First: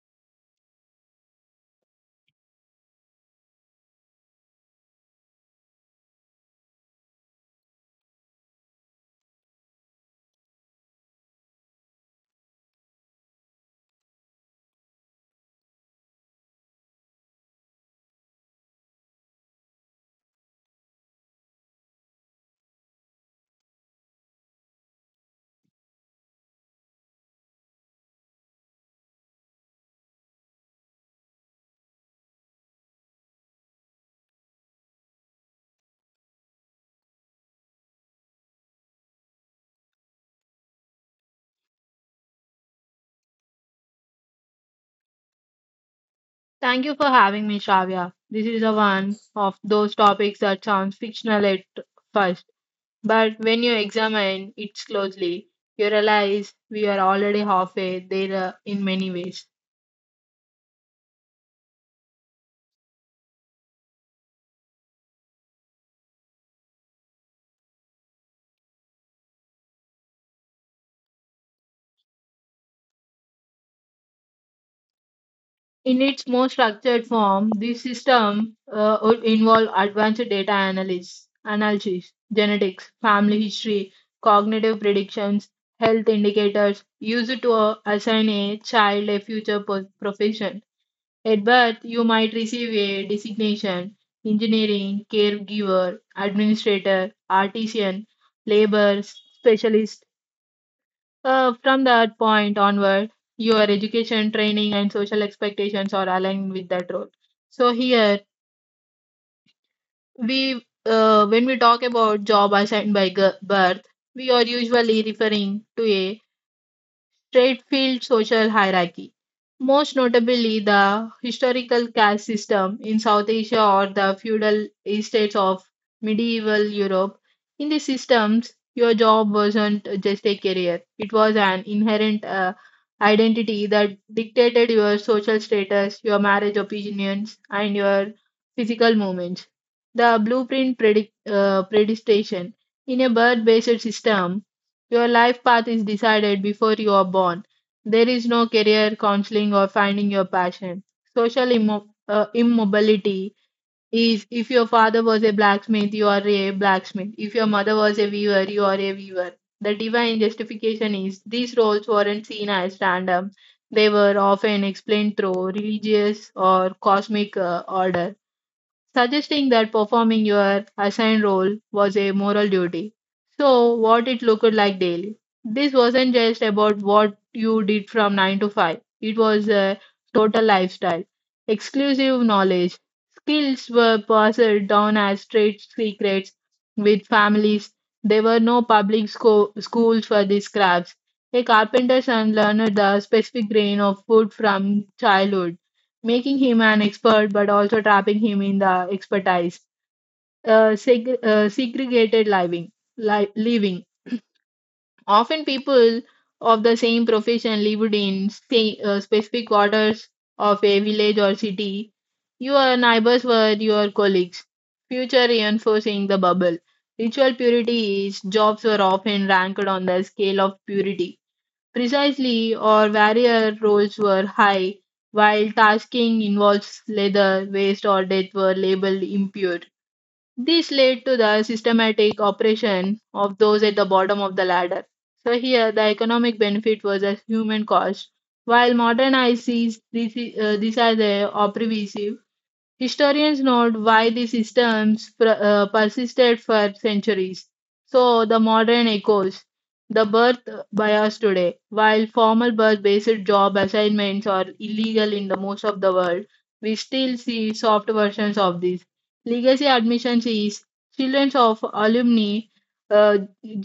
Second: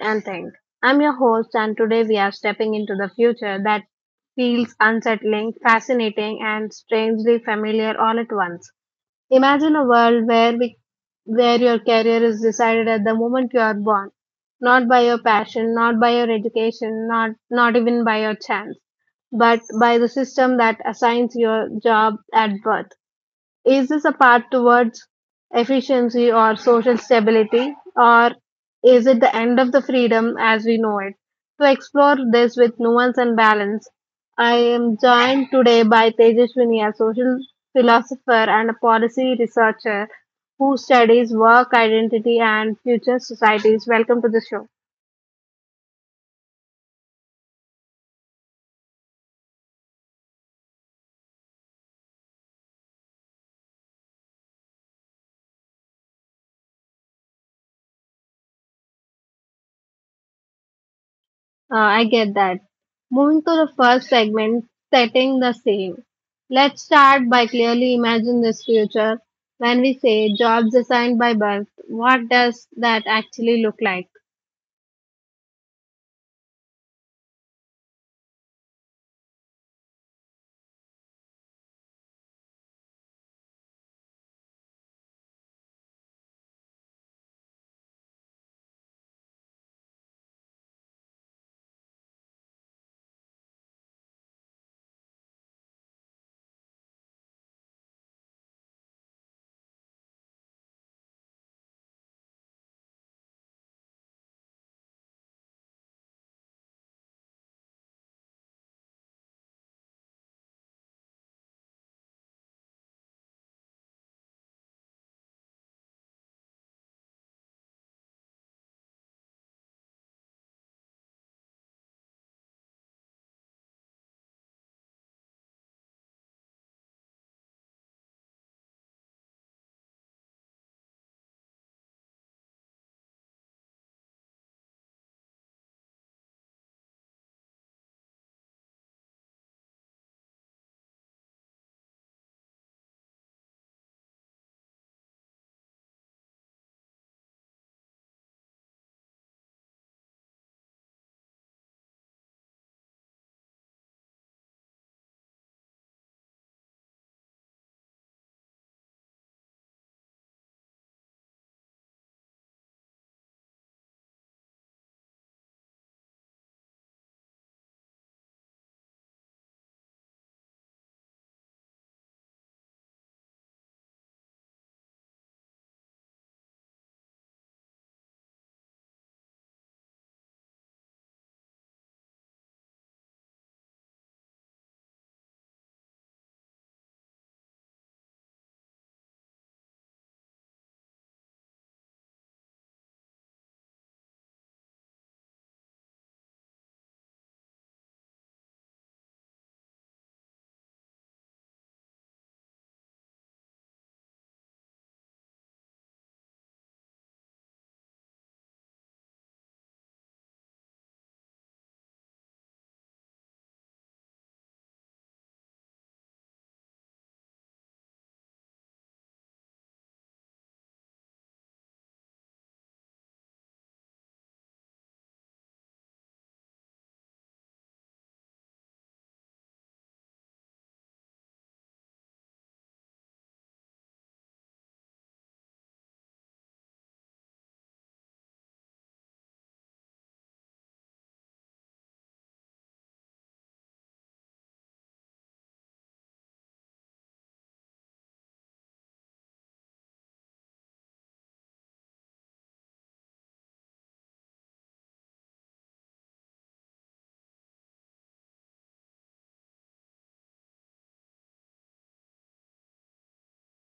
and think. I'm your host, and today we are stepping into the future that feels unsettling, fascinating, and strangely familiar all at once. Imagine a world where your career is decided at the moment you are born, not by your passion, not by your education, not even by your chance, but by the system that assigns your job at birth. Is this a path towards efficiency or social stability, or is it the end of the freedom as we know it? To explore this with nuance and balance, I am joined today by Tejaswini, a social philosopher and a policy researcher who studies work, identity, and future societies. Welcome to the show. Thank you for having me, Shravya. This is a one of those topics that sounds fictional at first, but when you examine it closely, you realize we are already halfway there in many ways. I get that. Moving to the first segment, setting the same. Let's start by clearly imagine this future. When we say jobs assigned by birth, what does that actually look like? In its more structured form, this system would involve advanced data analysis, genetics, family history, cognitive predictions, health indicators used to assign a child a future profession. At birth, you might receive a designation: engineering, caregiver, administrator, artisan, labor specialist. From that point onward, your education, training, and social expectations are aligned with that role. So, here we when we talk about job assigned by birth, we are usually referring to a Straightfield social hierarchy, most notably the historical caste system in South Asia or the feudal estates of medieval Europe. In these systems, your job wasn't just a career, it was an inherent identity that dictated your social status, your marriage opinions, and your physical movements. The blueprint predestation. In a birth based system, your life path is decided before you are born. There is no career counseling or finding your passion. Social immobility is, if your father was a blacksmith, you are a blacksmith. If your mother was a weaver, you are a weaver. The divine justification is, these roles weren't seen as random. They were often explained through religious or cosmic order, suggesting that performing your assigned role was a moral duty. So, what it looked like daily. This wasn't just about what you did from 9 to 5, it was a total lifestyle. Exclusive knowledge. Skills were passed down as trade secrets with families. There were no public schools for these crafts. A carpenter's son learned the specific grain of wood from childhood, making him an expert but also trapping him in the expertise. Segregated living. Often people of the same profession lived in specific quarters of a village or city. Your neighbors were your colleagues. Future reinforcing the bubble. Ritual purity is, jobs were often ranked on the scale of purity. Precisely, or warrior roles were high, while tasking involves leather, waste, or death were labeled impure. This led to the systematic oppression of those at the bottom of the ladder. So here, the economic benefit was a human cost, while modern ICs this is, these are the oppressive. Historians note why these systems persisted for centuries. So, the modern echoes, the birth bias today. While formal birth based job assignments are illegal in the most of the world, we still see soft versions of this. Legacy admissions is children of alumni uh,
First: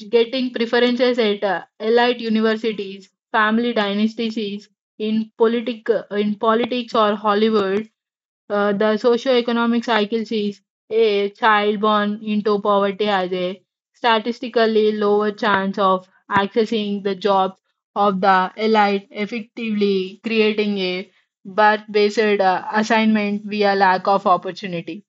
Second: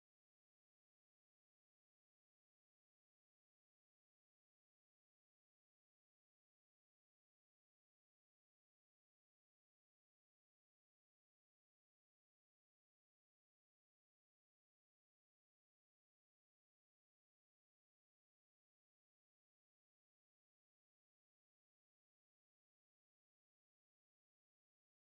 getting preferences at elite universities, family dynasties is in politic in politics or Hollywood, the socioeconomic cycle sees a child born into poverty has a statistically lower chance of accessing the jobs of the elite, effectively creating a birth-based assignment via lack of opportunity.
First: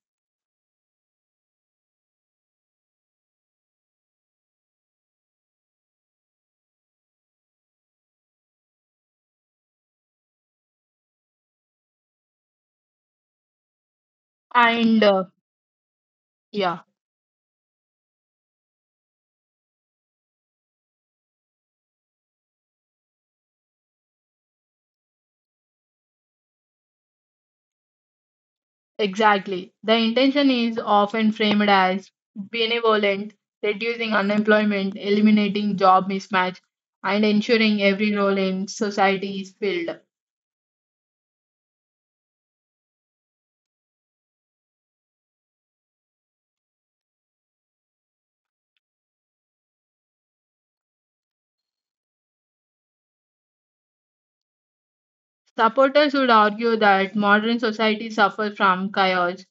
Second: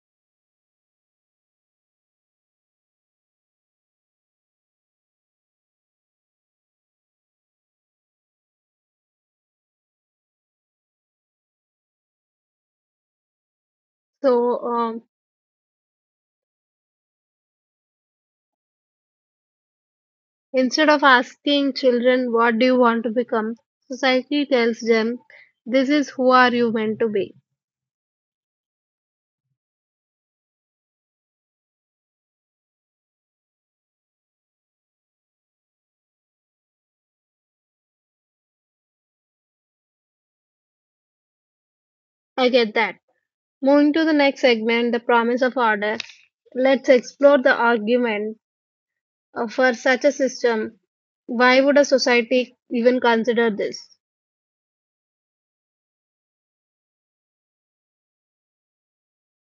So And um, uh, yeah, instead of asking children, what do you want to become? Society tells them, this is who are you meant to be. exactly. The intention is often framed as benevolent, reducing unemployment, eliminating job mismatch, and ensuring every role in society is filled. I get that. Moving to the next segment, the promise of order. Let's explore the argument for such a system, why would a society even consider this? Supporters would argue that modern society suffers from chaos.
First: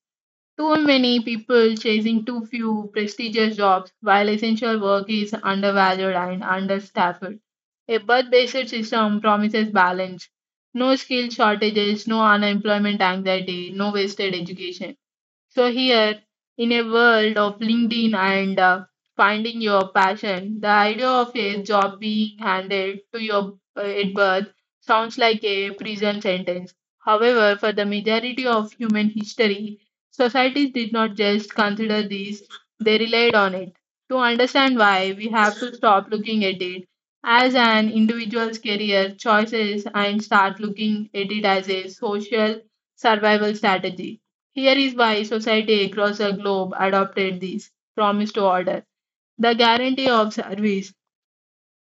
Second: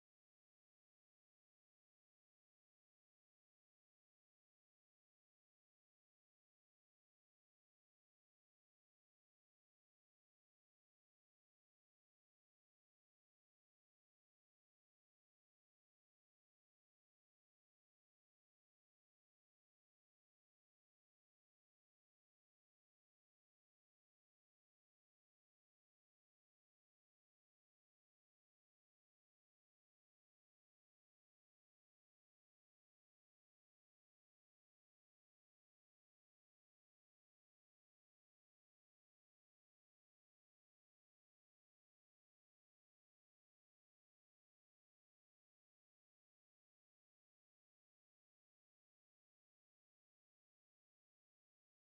Too many people chasing too few prestigious jobs, while essential work is undervalued and understaffed. A birth based system promises balance: no skill shortages, no unemployment anxiety, no wasted education. So here, in a world of LinkedIn and finding your passion, the idea of a job being handed to your at birth sounds like a prison sentence. However, for the majority of human history, societies did not just consider this; they relied on it. To understand why, we have to stop looking at it as an individual's career choices and start looking at it as a social survival strategy. Here is why society across the globe adopted this promise to order, the guarantee of service.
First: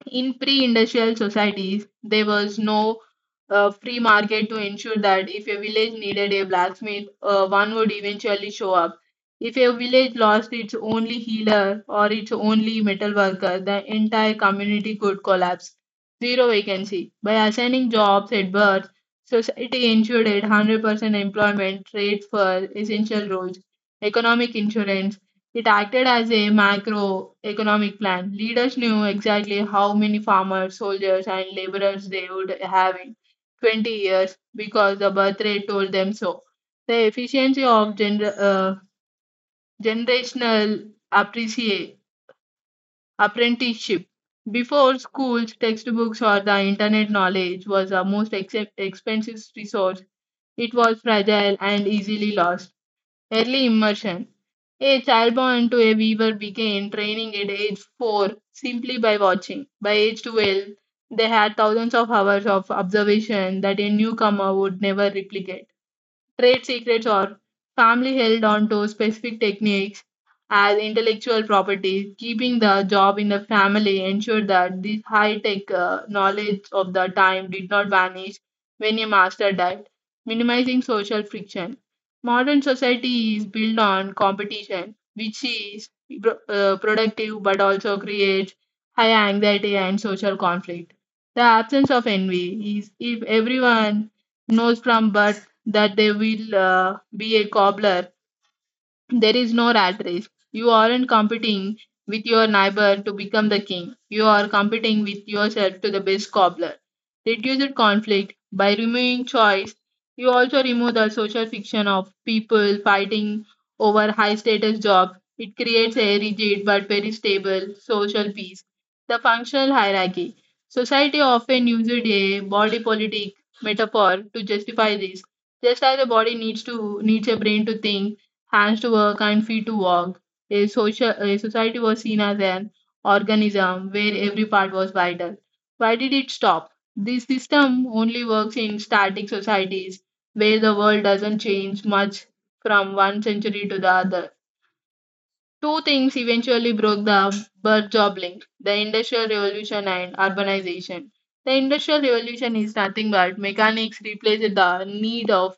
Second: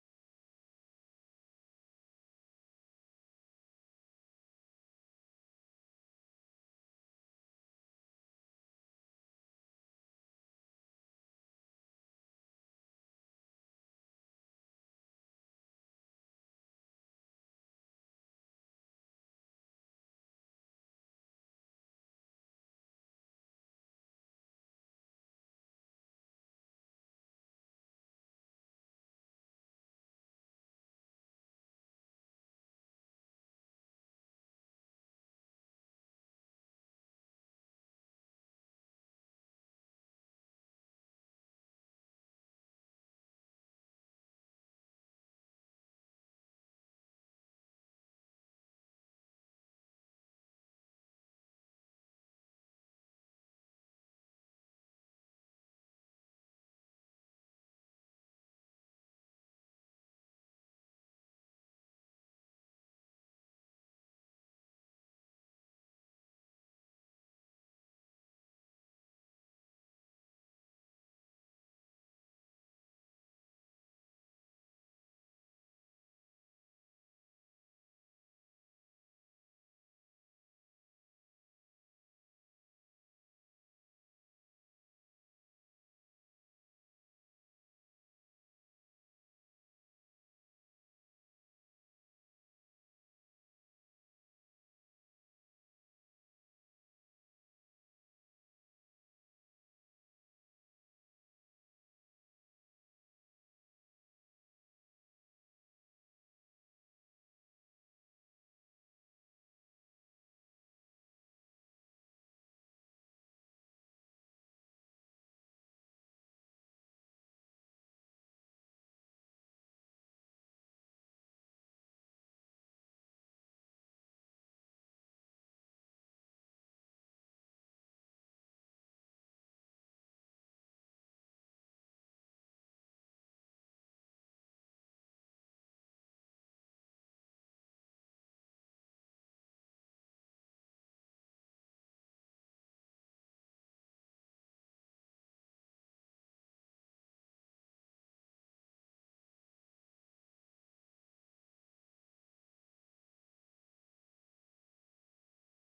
In pre-industrial societies, there was no free market to ensure that if a village needed a blacksmith, one would eventually show up. If a village lost its only healer or its only metal worker, the entire community could collapse. Zero vacancy. By assigning jobs at birth, society ensured a 100% employment rate for essential roles. Economic insurance, it acted as a macroeconomic plan. Leaders knew exactly how many farmers, soldiers, and laborers they would have in 20 years because the birth rate told them so. The efficiency of generational apprenticeship. Before schools, textbooks, or the internet, knowledge was the most expensive resource. It was fragile and easily lost. Early immersion. A child born to a weaver began training at age 4 simply by watching. By age 12, they had thousands of hours of observation that a newcomer would never replicate. Trade secrets are family held on to specific techniques as intellectual property. Keeping the job in the family ensured that this high tech knowledge of the time did not vanish when a master died, minimizing social friction. Modern society is built on competition, which is productive but also creates high anxiety and social conflict. The absence of envy is, if everyone knows from birth that they will be a cobbler, there is no rat race. You aren't competing with your neighbor to become the king. You are competing with yourself to the best cobbler. Reduce conflict by removing choice. You also remove the social fiction of people fighting over high status jobs. It creates a rigid but very stable social peace. The functional hierarchy. Society often uses a body politic metaphor to justify this. Just as a body needs a brain to think, hands to work and feet to walk. A society was seen as an organism where every part was vital. Why did it stop? This system only works in static societies where the world doesn't change much from one century to the other. Two things eventually broke the birth job link: the Industrial Revolution and urbanization. The Industrial Revolution is nothing but mechanics replaced the need of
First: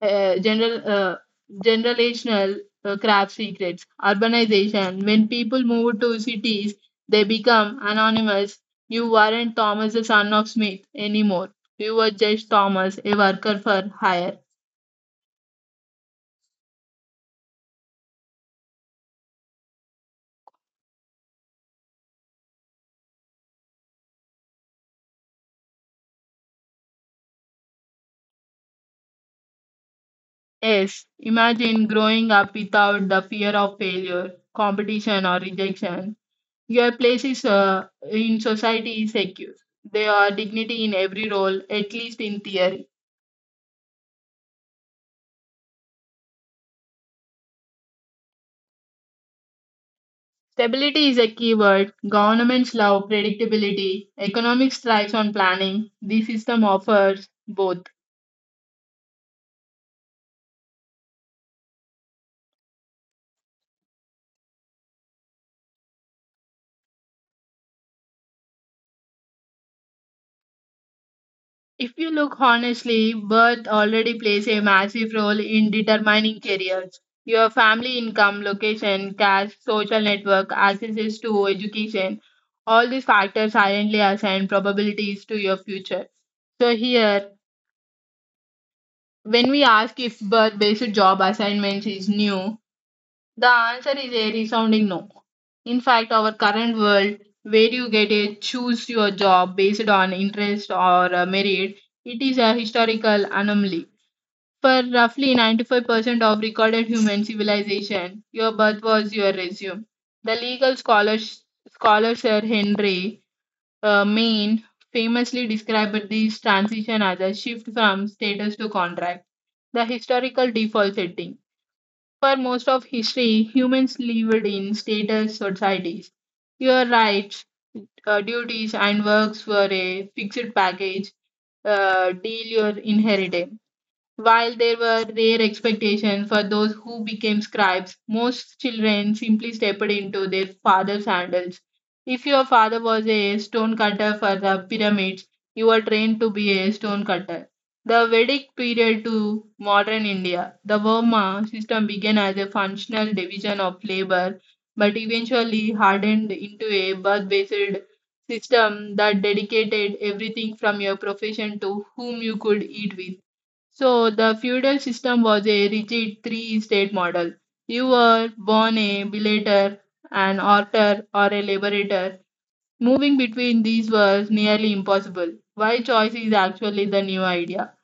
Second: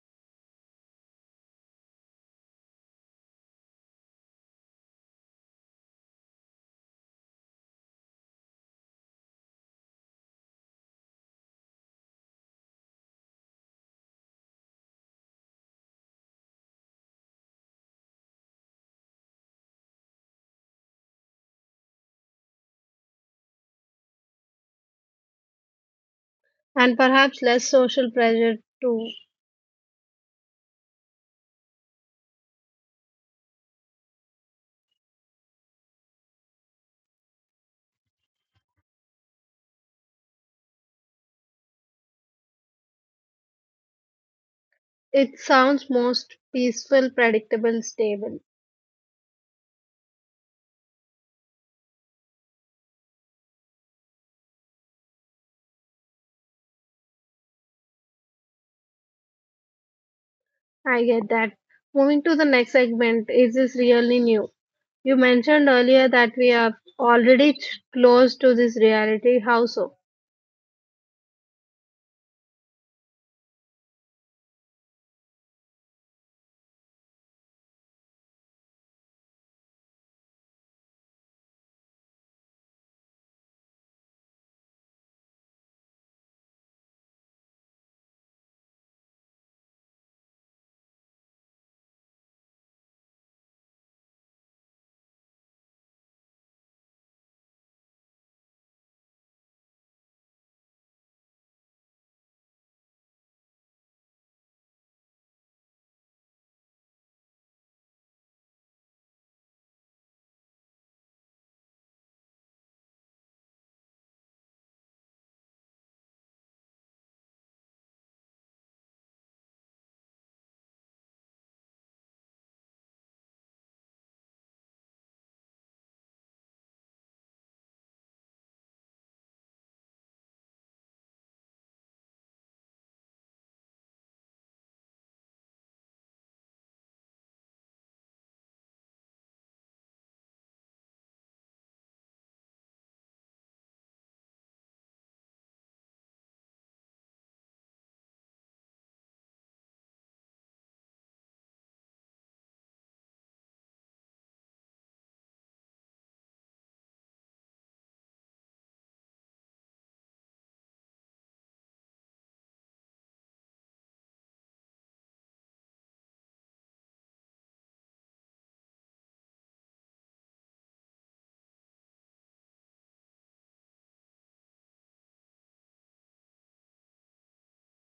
general generational craft secrets. Urbanization, when people move to cities they become anonymous. You weren't Thomas the son of Smith anymore, you were just Thomas, a worker for hire. And perhaps less social pressure too. Yes, imagine growing up without the fear of failure, competition or rejection. Your place is in society is secure. There are dignity in every role, at least in theory. It sounds most peaceful, predictable, stable. Stability is a key word. Governments love predictability. Economics thrives on planning. The system offers both. I get that. Moving to the next segment, is this really new? You mentioned earlier that we are already close to this reality. How so? If you look honestly, birth already plays a massive role in determining careers. Your family income, location, caste, social network, access to education, all these factors silently assign probabilities to your future. So, here, when we ask if birth based job assignments is new, the answer is a resounding no. In fact, our current world, where you get a choose your job based on interest or merit, it is a historical anomaly. For roughly 95% of recorded human civilization, your birth was your resume. The scholar Sir Henry Maine famously described this transition as a shift from status to contract, the historical default setting. For most of history, humans lived in status societies. Your rights, duties, and works were a fixed package deal, your inheritance. While there were rare expectations for those who became scribes, most children simply stepped into their father's sandals. If your father was a stone cutter for the pyramids, you were trained to be a stone cutter. The Vedic period to modern India, the Varma system began as a functional division of labor but eventually hardened into a birth based system that dedicated everything from your profession to whom you could eat with. So the feudal system was a rigid three-state model. You were born a belator, an orter, or a liberator. Moving between these was nearly impossible. Why choice is actually the new idea.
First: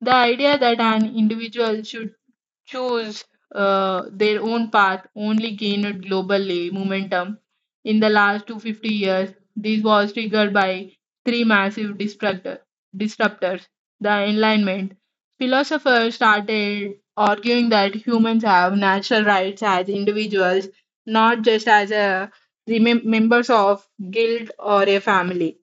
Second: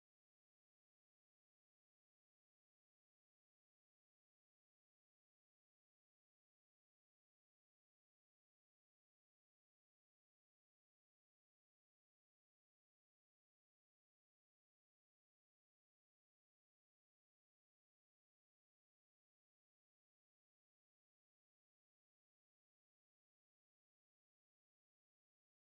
The idea that an individual should choose their own path only gained globally momentum in the last 250 years. This was triggered by three massive disruptors. The Enlightenment philosophers started arguing that humans have natural rights as individuals, not just as a members of guild or a family.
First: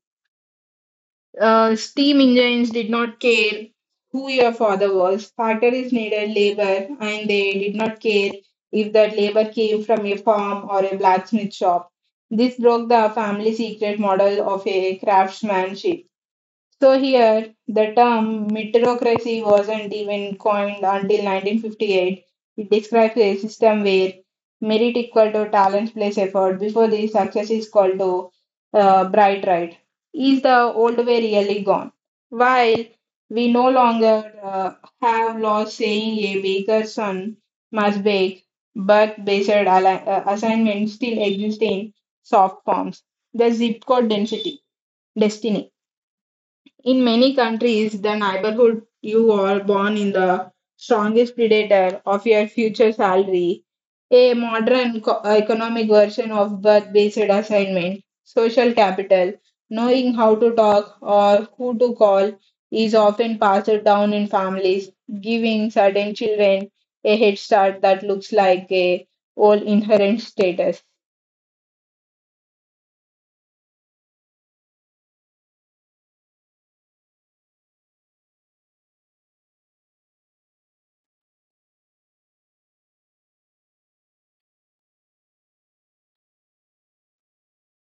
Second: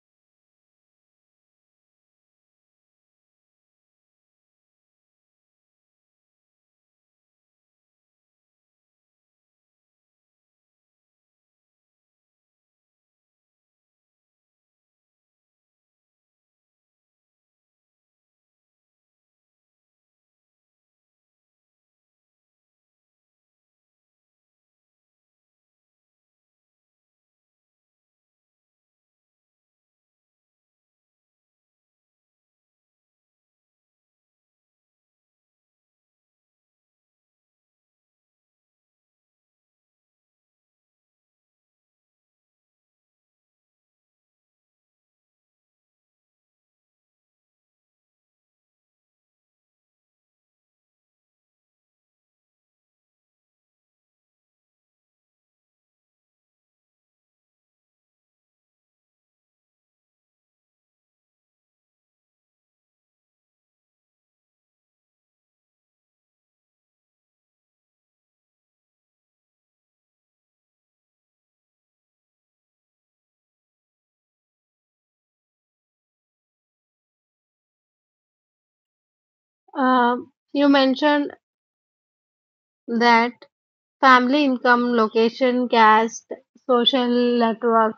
Steam engines did not care who your father was. Barter is needed labor, and they did not care if that labor came from a farm or a blacksmith shop. This broke the family secret model of a craftsmanship. So here, the term meritocracy wasn't even coined until 1958. It describes a system where merit equal to talent plus effort. Before this, success is called to bright right. Is the old way really gone? While we no longer have laws saying a baker's son must bake, but based assignments still exist in soft forms. The zip code density destiny. In many countries, the neighborhood you are born in the strongest predator of your future salary. A modern economic version of birth based assignment, social capital, knowing how to talk or who to call is often passed down in families, giving certain children a head start that looks like a old inherent status. You mentioned that family income, location, caste, social network,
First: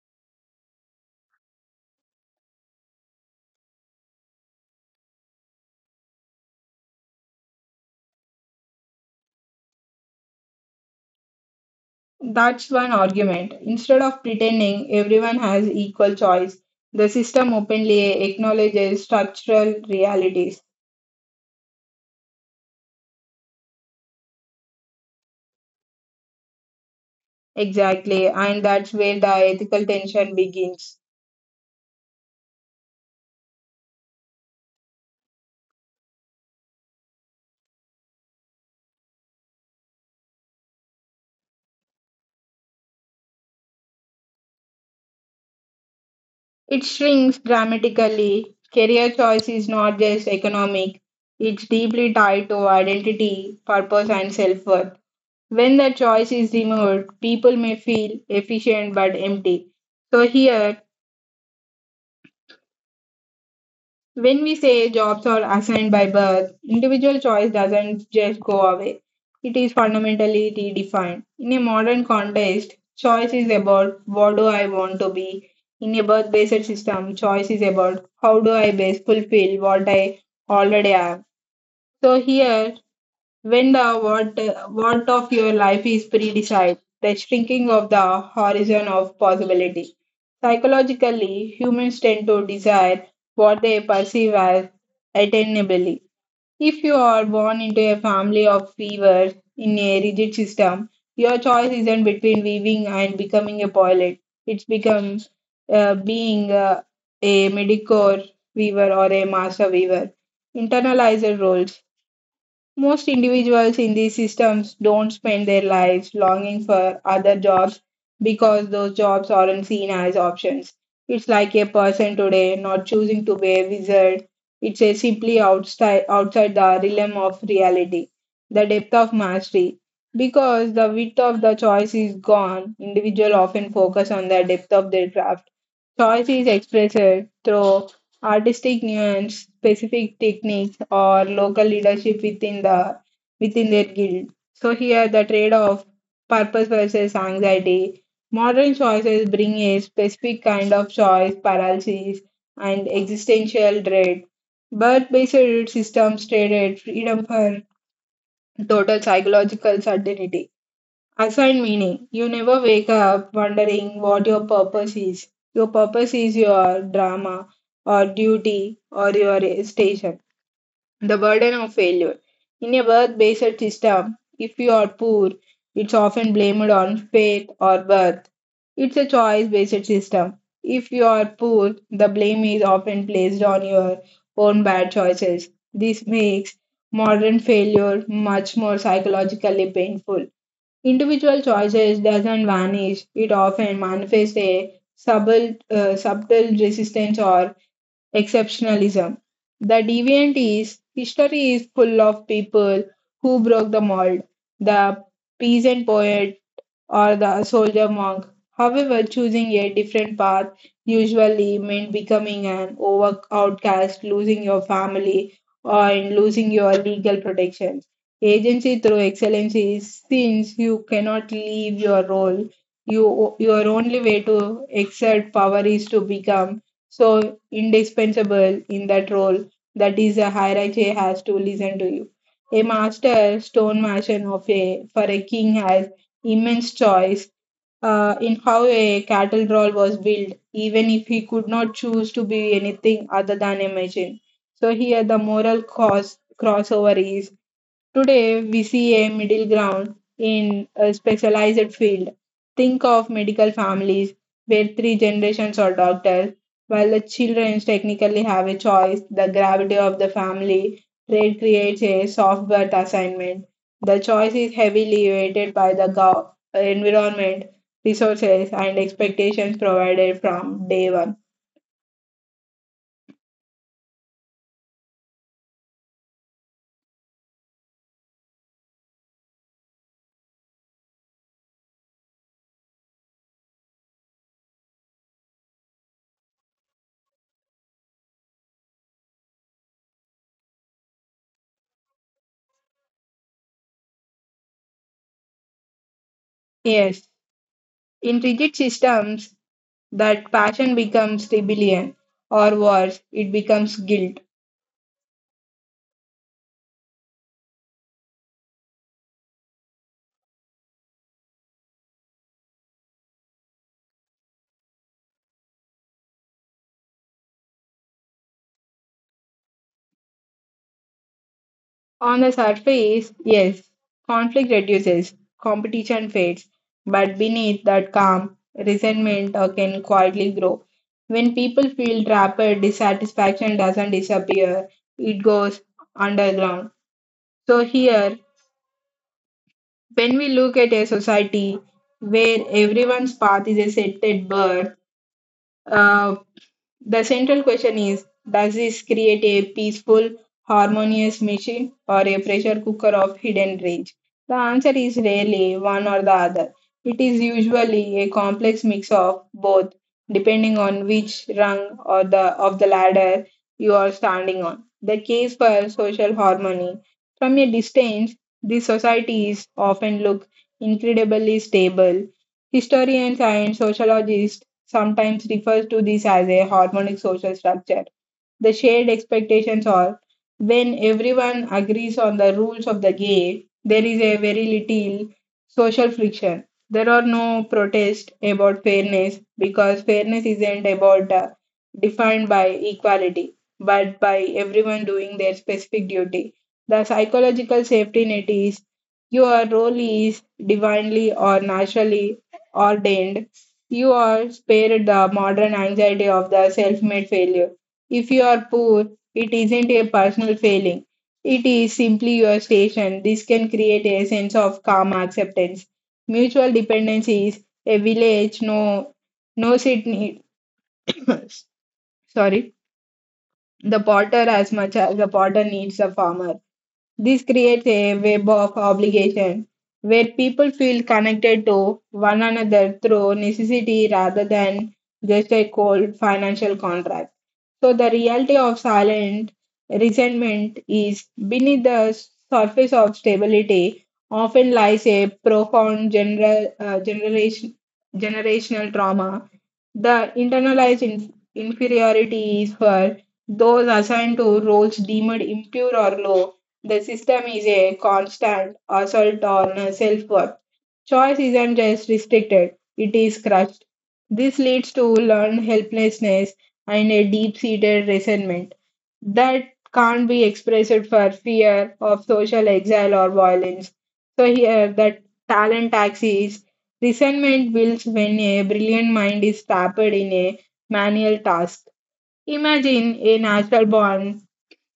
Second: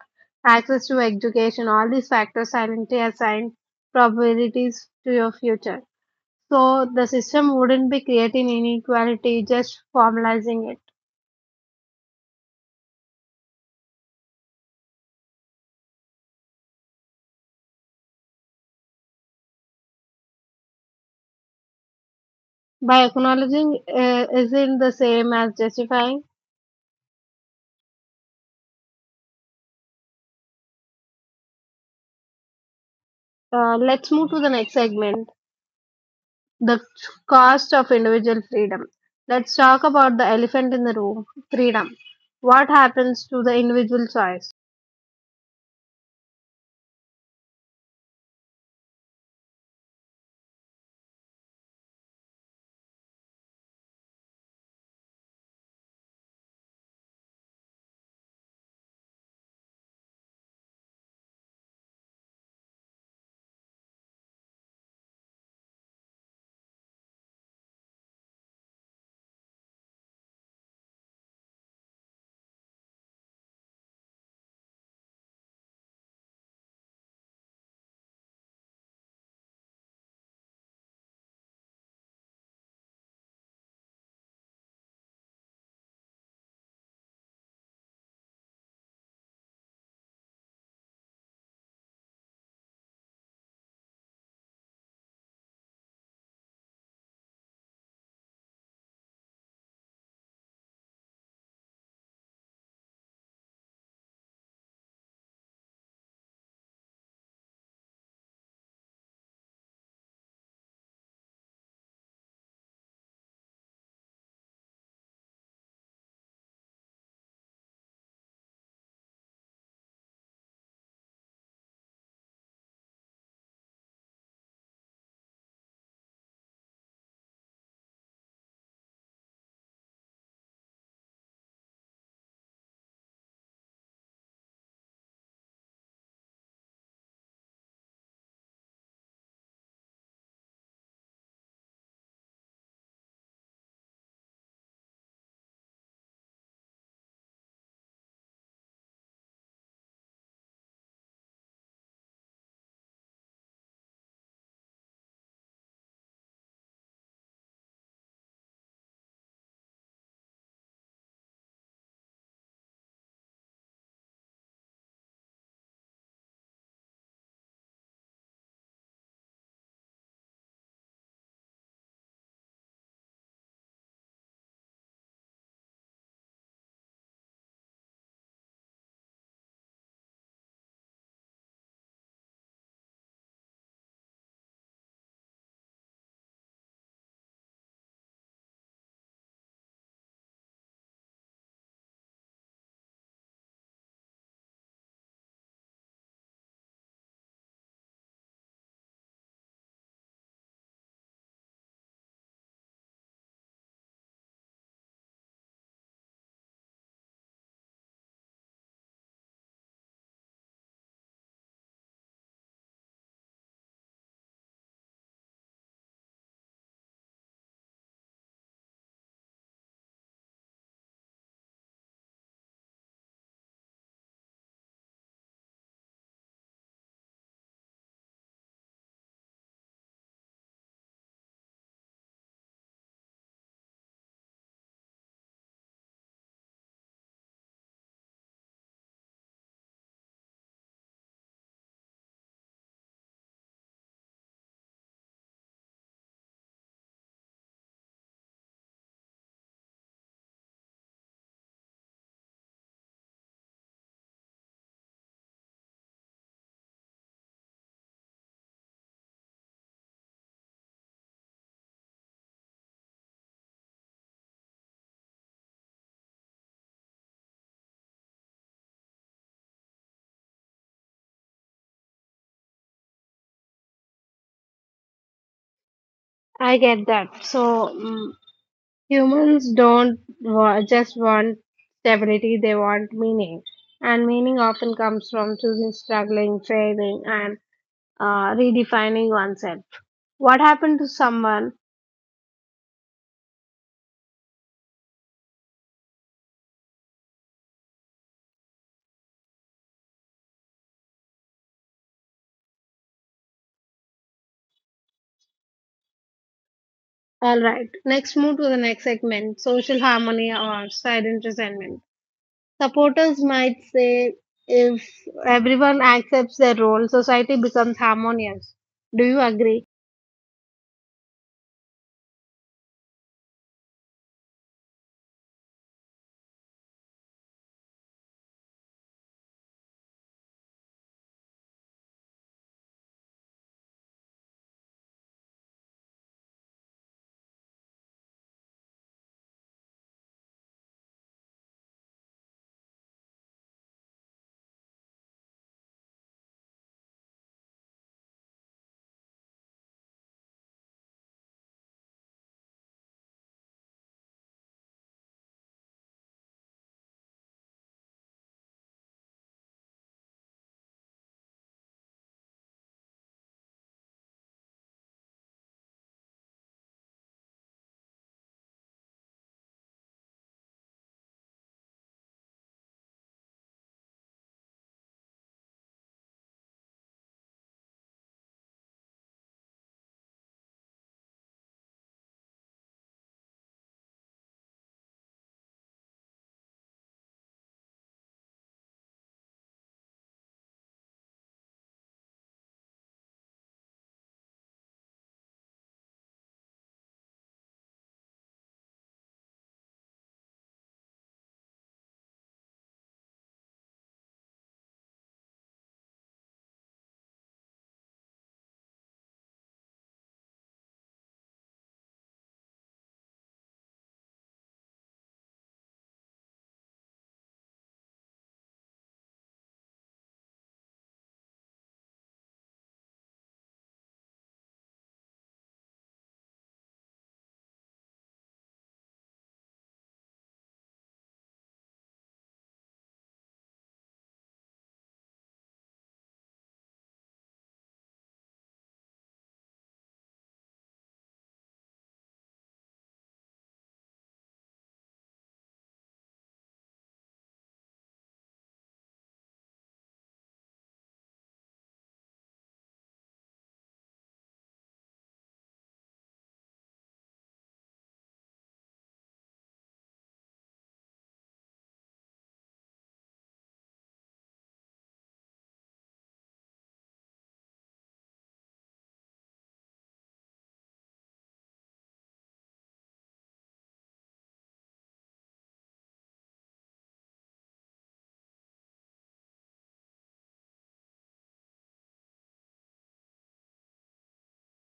access to education, all these factors silently assign probabilities to your future. So the system wouldn't be creating inequality, just formalizing it. That's one argument. Instead of pretending everyone has equal choice, the system openly acknowledges structural realities. By acknowledging isn't the same as justifying. Exactly, and that's where the ethical tension begins. Let's move to the next segment, the cost of individual freedom. Let's talk about the elephant in the room, freedom. What happens to the individual choice? It shrinks dramatically. Career choice is not just economic, it's deeply tied to identity, purpose, and self worth. When the choice is removed, people may feel efficient but empty. So, here, when we say jobs are assigned by birth, individual choice doesn't just go away. It is fundamentally redefined. In a modern context, choice is about what do I want to be. In a birth based system, choice is about how do I best fulfill what I already am. So, here when the what of your life is predecided, the shrinking of the horizon of possibility. Psychologically, humans tend to desire what they perceive as attainable. If you are born into a family of weavers in a rigid system, your choice isn't between weaving and becoming a pilot. It becomes being a medicore weaver or a master weaver. Internalized roles. Most individuals in these systems don't spend their lives longing for other jobs because those jobs aren't seen as options. It's like a person today not choosing to be a wizard. It's a simply outside the realm of reality, the depth of mastery. Because the width of the choice is gone, individuals often focus on the depth of their craft. Choice is expressed through artistic nuance, specific techniques, or local leadership within the within their guild. So here the trade-off, purpose versus anxiety. Modern choices bring a specific kind of choice paralysis and existential dread. But based systems traded freedom for total psychological certainty. I find meaning. You never wake up wondering what your purpose is. Your purpose is your drama or duty or your station. The burden of failure. In a birth based system, if you are poor, it's often blamed on fate or birth. It's a choice based system. If you are poor, the blame is often placed on your own bad choices. This makes modern failure much more psychologically painful. Individual choices doesn't vanish. It often manifests a subtle, subtle resistance or exceptionalism. The deviant is history is full of people who broke the mold. The peasant poet or the soldier monk. However, choosing a different path usually meant becoming an over outcast, losing your family, or in losing your legal protections. Agency through excellence is since you cannot leave your role, your only way to exert power is to become so indispensable in that role that is a hierarchy has to listen to you. A master stone mason of a for a king has immense choice in how a cattle drawl was built, even if he could not choose to be anything other than a machine. So here the moral crossover. Today, we see a middle ground in a specialized field. Think of medical families where three generations are doctors. While the children technically have a choice, the gravity of the family trade creates a soft birth assignment. The choice is heavily weighted by the environment, resources, and expectations provided from day one. I get that. So, mm humans don't just want stability; they want meaning, and meaning often comes from choosing, struggling, failing, and redefining oneself. What happened to someone? Yes, in rigid systems, that passion becomes rebellion, or worse, it becomes guilt. All right. Next, move to the next segment: social harmony or silent resentment. Supporters might say, if everyone accepts their role, society becomes harmonious. Do you agree? On the surface, yes, conflict reduces, competition fades, but beneath that calm, resentment can quietly grow. When people feel trapped, dissatisfaction doesn't disappear, it goes underground. So, here, when we look at a society where everyone's path is a set at birth, uh, the central question is, does this create a peaceful, harmonious machine or a pressure cooker of hidden rage? The answer is rarely one or the other. It is usually a complex mix of both, depending on which rung of the ladder you are standing on. The case for social harmony. From a distance, these societies often look incredibly stable. Historians and sociologists sometimes refers to this as a harmonic social structure. The shared expectations are when everyone agrees on the rules of the game, there is a very little social friction. There are no protests about fairness because fairness isn't about defined by equality, but by everyone doing their specific duty. The psychological safety net is your role is divinely or naturally ordained, you are spared the modern anxiety of the self made failure. If you are poor, it isn't a personal failing, it is simply your station. This can create a sense of calm acceptance. Mutual dependence is a village, no, no it city. Sorry, the potter as much as the potter needs the farmer. This creates a web of obligation where people feel connected to one another through necessity rather than just a cold financial contract. So, the reality of silent resentment is beneath the surface of stability often lies a profound generational trauma. The internalized inferiority is for those assigned to roles deemed impure or low, the system is a constant assault on self worth. Choice isn't just restricted, it is crushed. This leads to learned helplessness and a deep seated resentment that can't be expressed for fear of social exile or violence. So, here, that talent tax is resentment builds when a brilliant mind is trapped in a manual task. Imagine a natural born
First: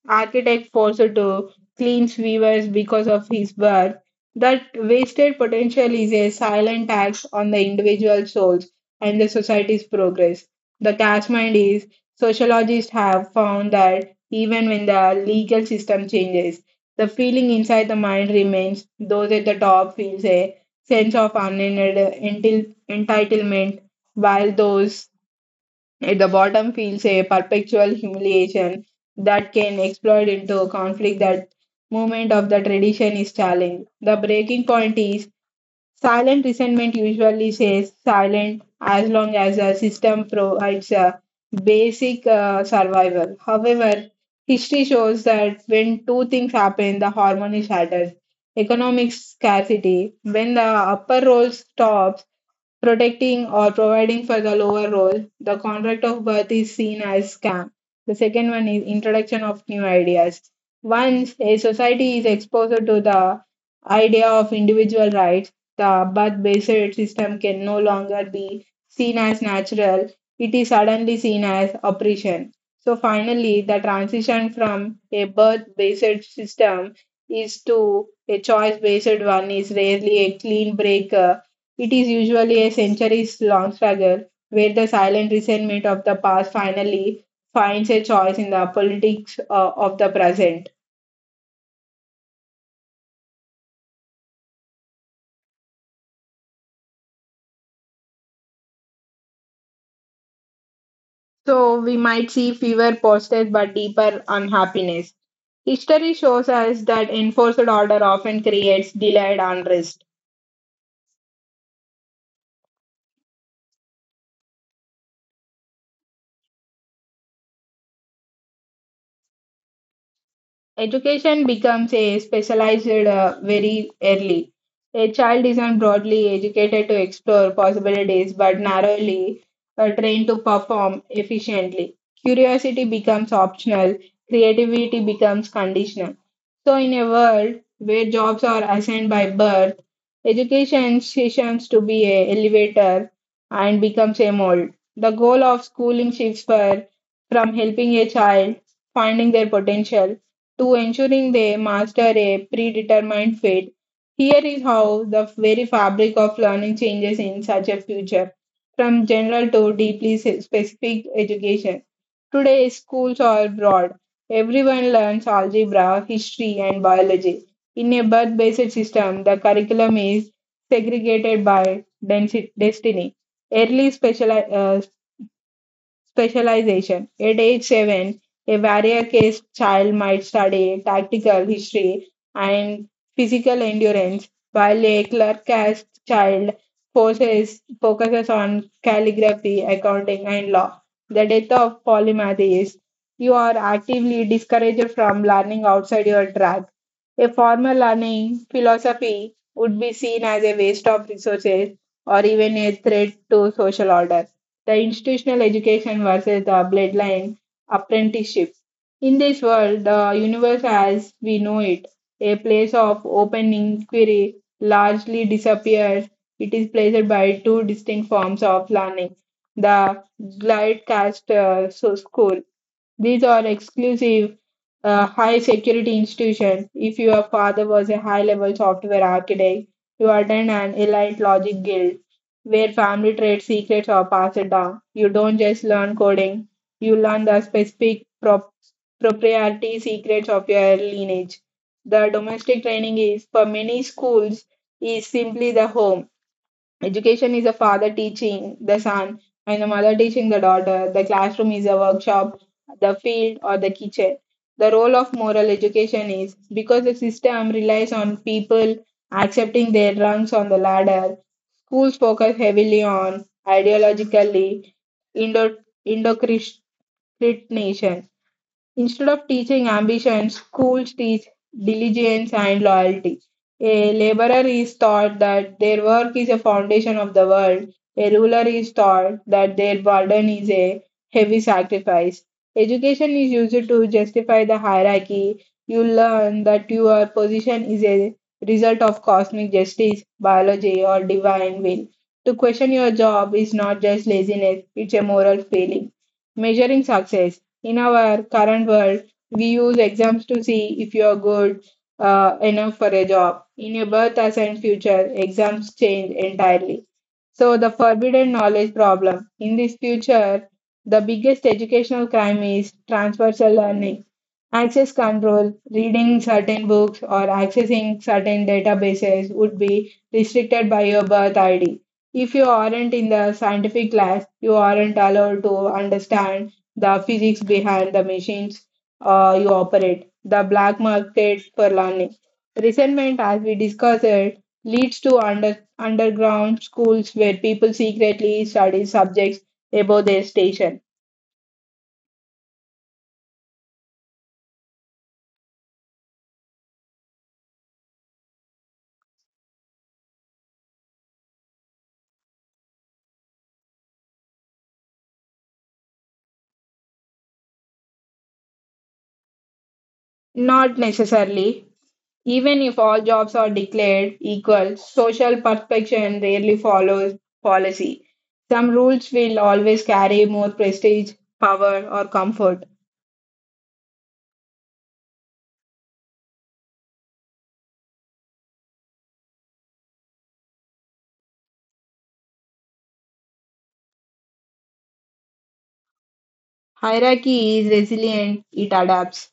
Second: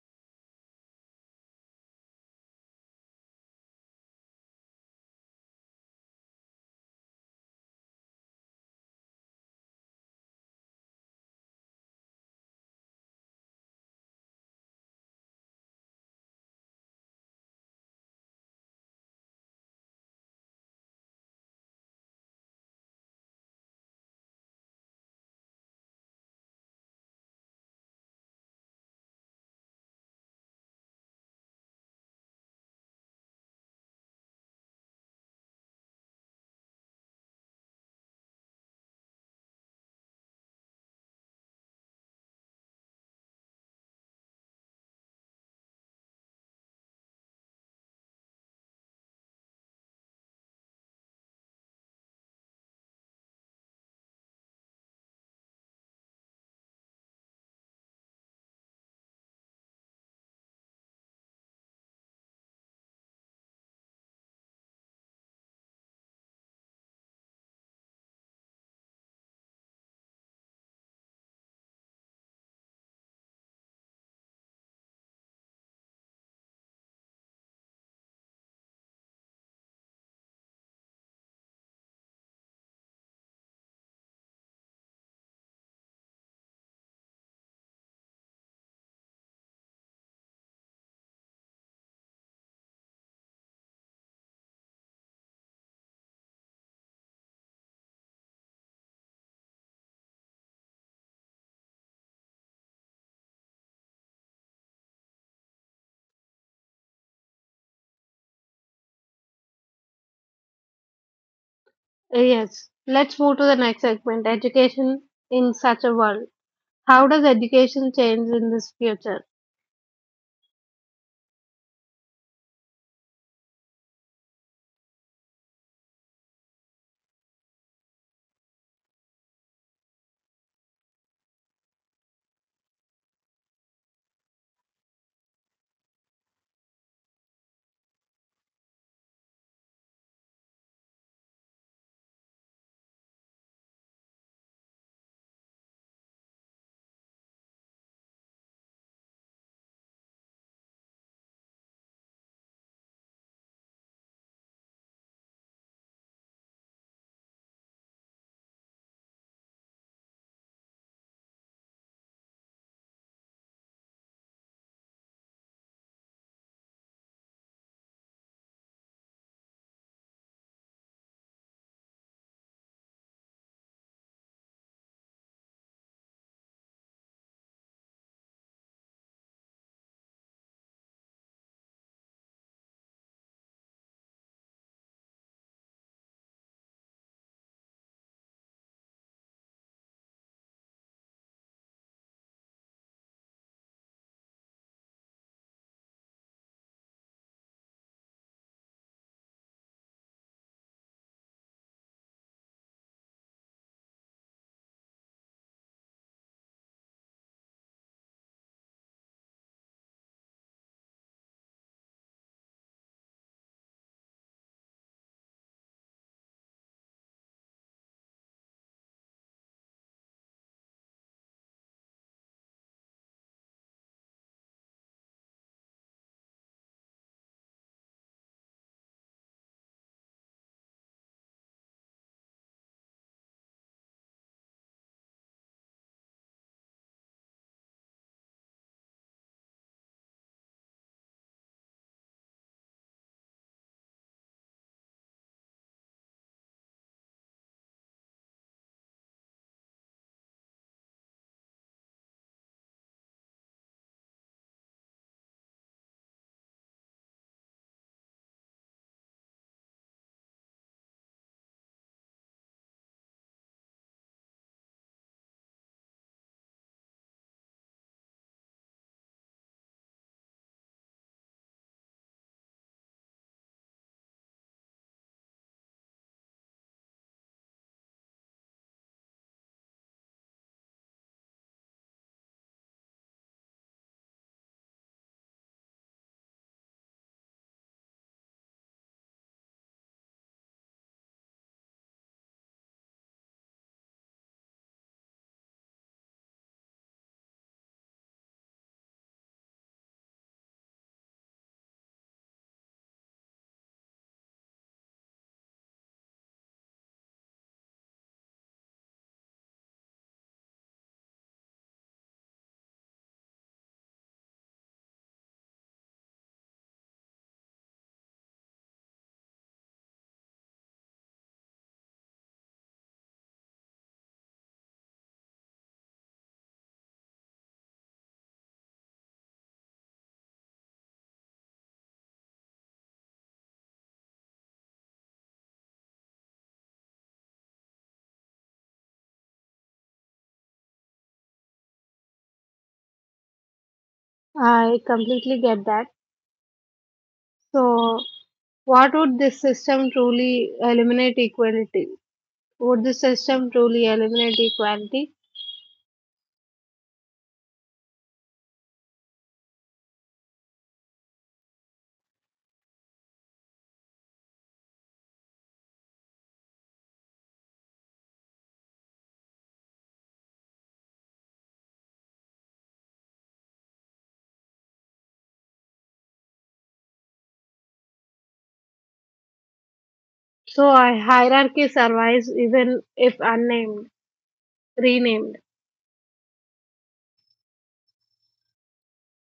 architect forced to clean sewers because of his birth. That wasted potential is a silent tax on the individual souls and the society's progress. The catchment is sociologists have found that even when the legal system changes, the feeling inside the mind remains. Those at the top feels a sense of entitlement, while those at the bottom feels a perpetual humiliation that can explode into a conflict that movement of the tradition is challenged. The breaking point is silent resentment usually says silent as long as a system provides a basic survival. However, history shows that when two things happen, the harmony shatters. Economic scarcity, when the upper role stops, protecting or providing for the lower role. The contract of birth is seen as scam. The second one is introduction of new ideas. Once a society is exposed to the idea of individual rights, the birth-based system can no longer be seen as natural. It is suddenly seen as oppression. So finally, the transition from a birth-based system is to a choice-based one is rarely a clean break, it is usually a centuries long struggle where the silent resentment of the past finally finds a choice in the politics of the present. So we might see fewer posters but deeper unhappiness. History shows us that enforced order often creates delayed unrest. Yes, let's move to the next segment, education in such a world. How does education change in this future? Education becomes a specialized very early. A child isn't broadly educated to explore possibilities but narrowly trained to perform efficiently. Curiosity becomes optional, creativity becomes conditional. So, in a world where jobs are assigned by birth, education ceases to be a elevator and becomes a mold. The goal of schooling shifts from helping a child finding their potential to ensuring they master a predetermined fate. Here is how the very fabric of learning changes in such a future, from general to deeply specific education. Today, schools are broad. Everyone learns algebra, history, and biology. In a birth based system, the curriculum is segregated by destiny. Early specialization. At age 7, a various child might study tactical history and physical endurance, while a clerk caste child focuses on calligraphy, accounting, and law. The death of polymath is you are actively discouraged from learning outside your track. A formal learning philosophy would be seen as a waste of resources or even a threat to social order, the institutional education versus the bloodline apprenticeship. In this world, the universe as we know it, a place of open inquiry, largely disappears. It is placed by two distinct forms of learning, the glide cast school, these are exclusive, high security institutions. If your father was a high level software architect, you attend an elite logic guild where family trade secrets are passed down. You don't just learn coding, you learn the specific proprietary secrets of your lineage. The domestic training is, for many schools, is simply the home. Education is a father teaching the son, and the mother teaching the daughter. The classroom is a workshop, the field, or the kitchen. The role of moral education is because the system relies on people accepting their rungs on the ladder, schools focus heavily on ideologically indo- indoctrination. Instead of teaching ambition, schools teach diligence and loyalty. A laborer is taught that their work is a foundation of the world. A ruler is taught that their burden is a heavy sacrifice. Education is used to justify the hierarchy. You learn that your position is a result of cosmic justice, biology, or divine will. To question your job is not just laziness, it's a moral failing. Measuring success in our current world, we use exams to see if you are good enough for a job. In your birth assigned future, exams change entirely. So, the forbidden knowledge problem. In this future, the biggest educational crime is transversal learning. Access control, reading certain books or accessing certain databases would be restricted by your birth ID. If you aren't in the scientific class, you aren't allowed to understand the physics behind the machines you operate, the black market for learning. Resentment, as we discussed, leads to underground schools where people secretly study subjects above their station. I completely get that. So, what would this system truly eliminate equality? Would this system truly eliminate equality? Not necessarily. Even if all jobs are declared equal, social perfection rarely follows policy. Some rules will always carry more prestige, power, or comfort. So, a hierarchy survives even if unnamed, renamed. Hierarchy is resilient, it adapts.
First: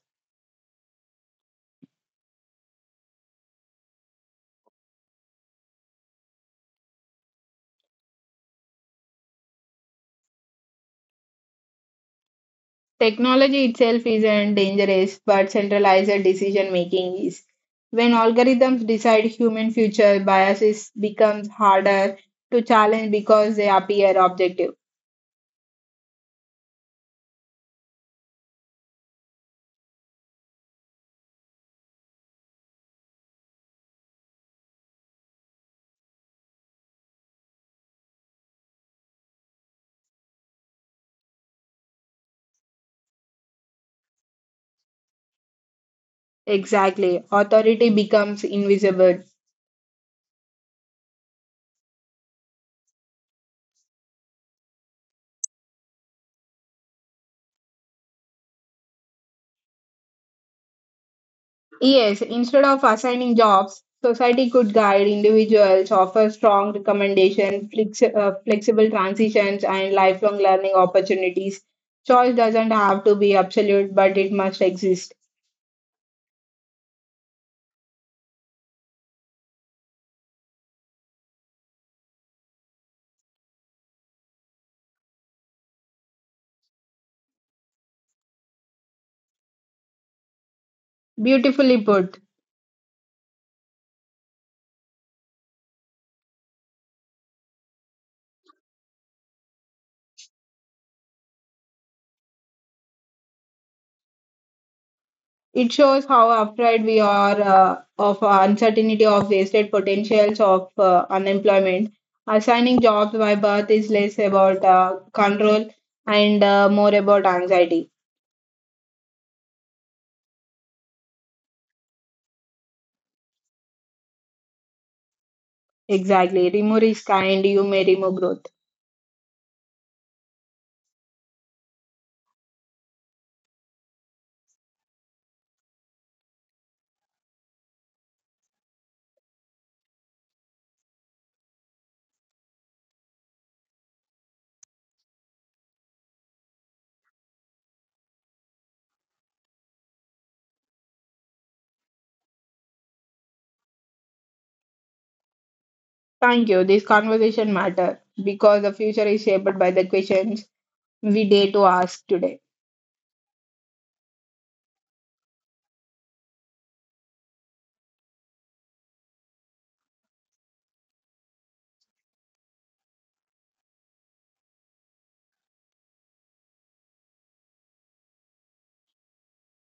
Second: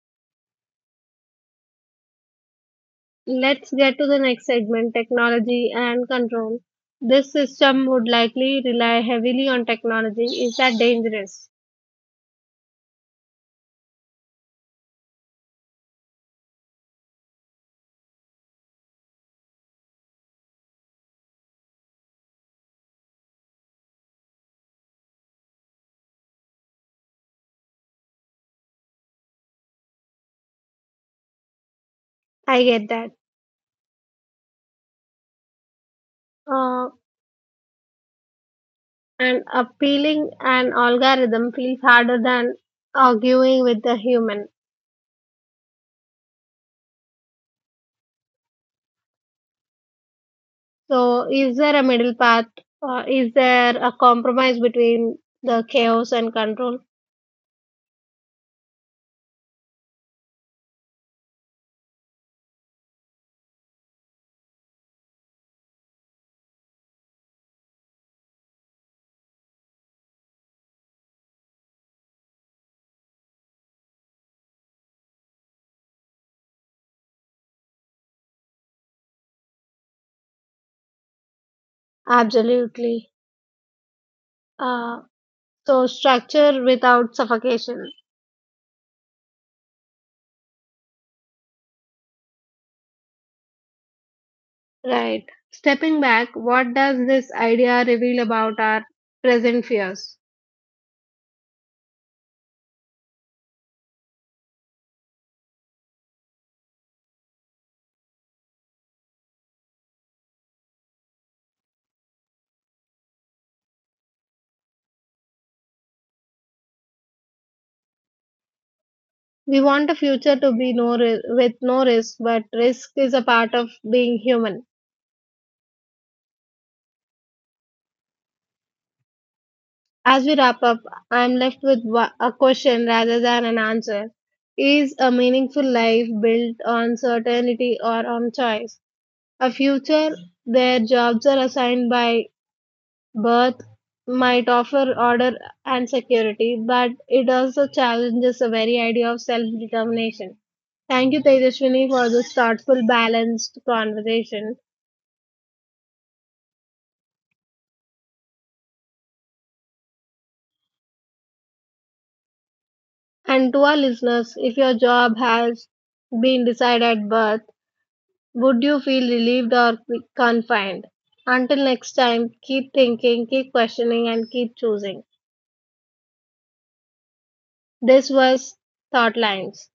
Let's get to the next segment, technology and control. This system would likely rely heavily on technology. Is that dangerous? Technology itself isn't dangerous, but centralized decision making is. When algorithms decide human future, biases becomes harder to challenge because they appear objective. I get that. Uh, and appealing an algorithm feels harder than arguing with a human. Exactly. Authority becomes invisible. So, is there a middle path? Is there a compromise between the chaos and control? Yes, instead of assigning jobs, society could guide individuals, offer strong recommendation, flexible transitions, and lifelong learning opportunities. Choice doesn't have to be absolute, but it must exist. Absolutely. Uh, so, structure without suffocation. Beautifully put. Right. Stepping back, what does this idea reveal about our present fears? It shows how afraid we are of uncertainty, of wasted potentials, of unemployment. Assigning jobs by birth is less about control and more about anxiety. We want a future to be no with no risk, but risk is a part of being human. Exactly. Remove risk and you may remove growth. As we wrap up, I am left with a question rather than an answer. Is a meaningful life built on certainty or on choice? A future where jobs are assigned by birth might offer order and security, but it also challenges the very idea of self determination. Thank you, Tejaswini, for this thoughtful, balanced conversation. Thank you. This conversation matter because the future is shaped by the questions we dare to ask today. And to our listeners, if your job has been decided at birth, would you feel relieved or confined? Until next time, keep thinking, keep questioning, and keep choosing. This was Thought Lines.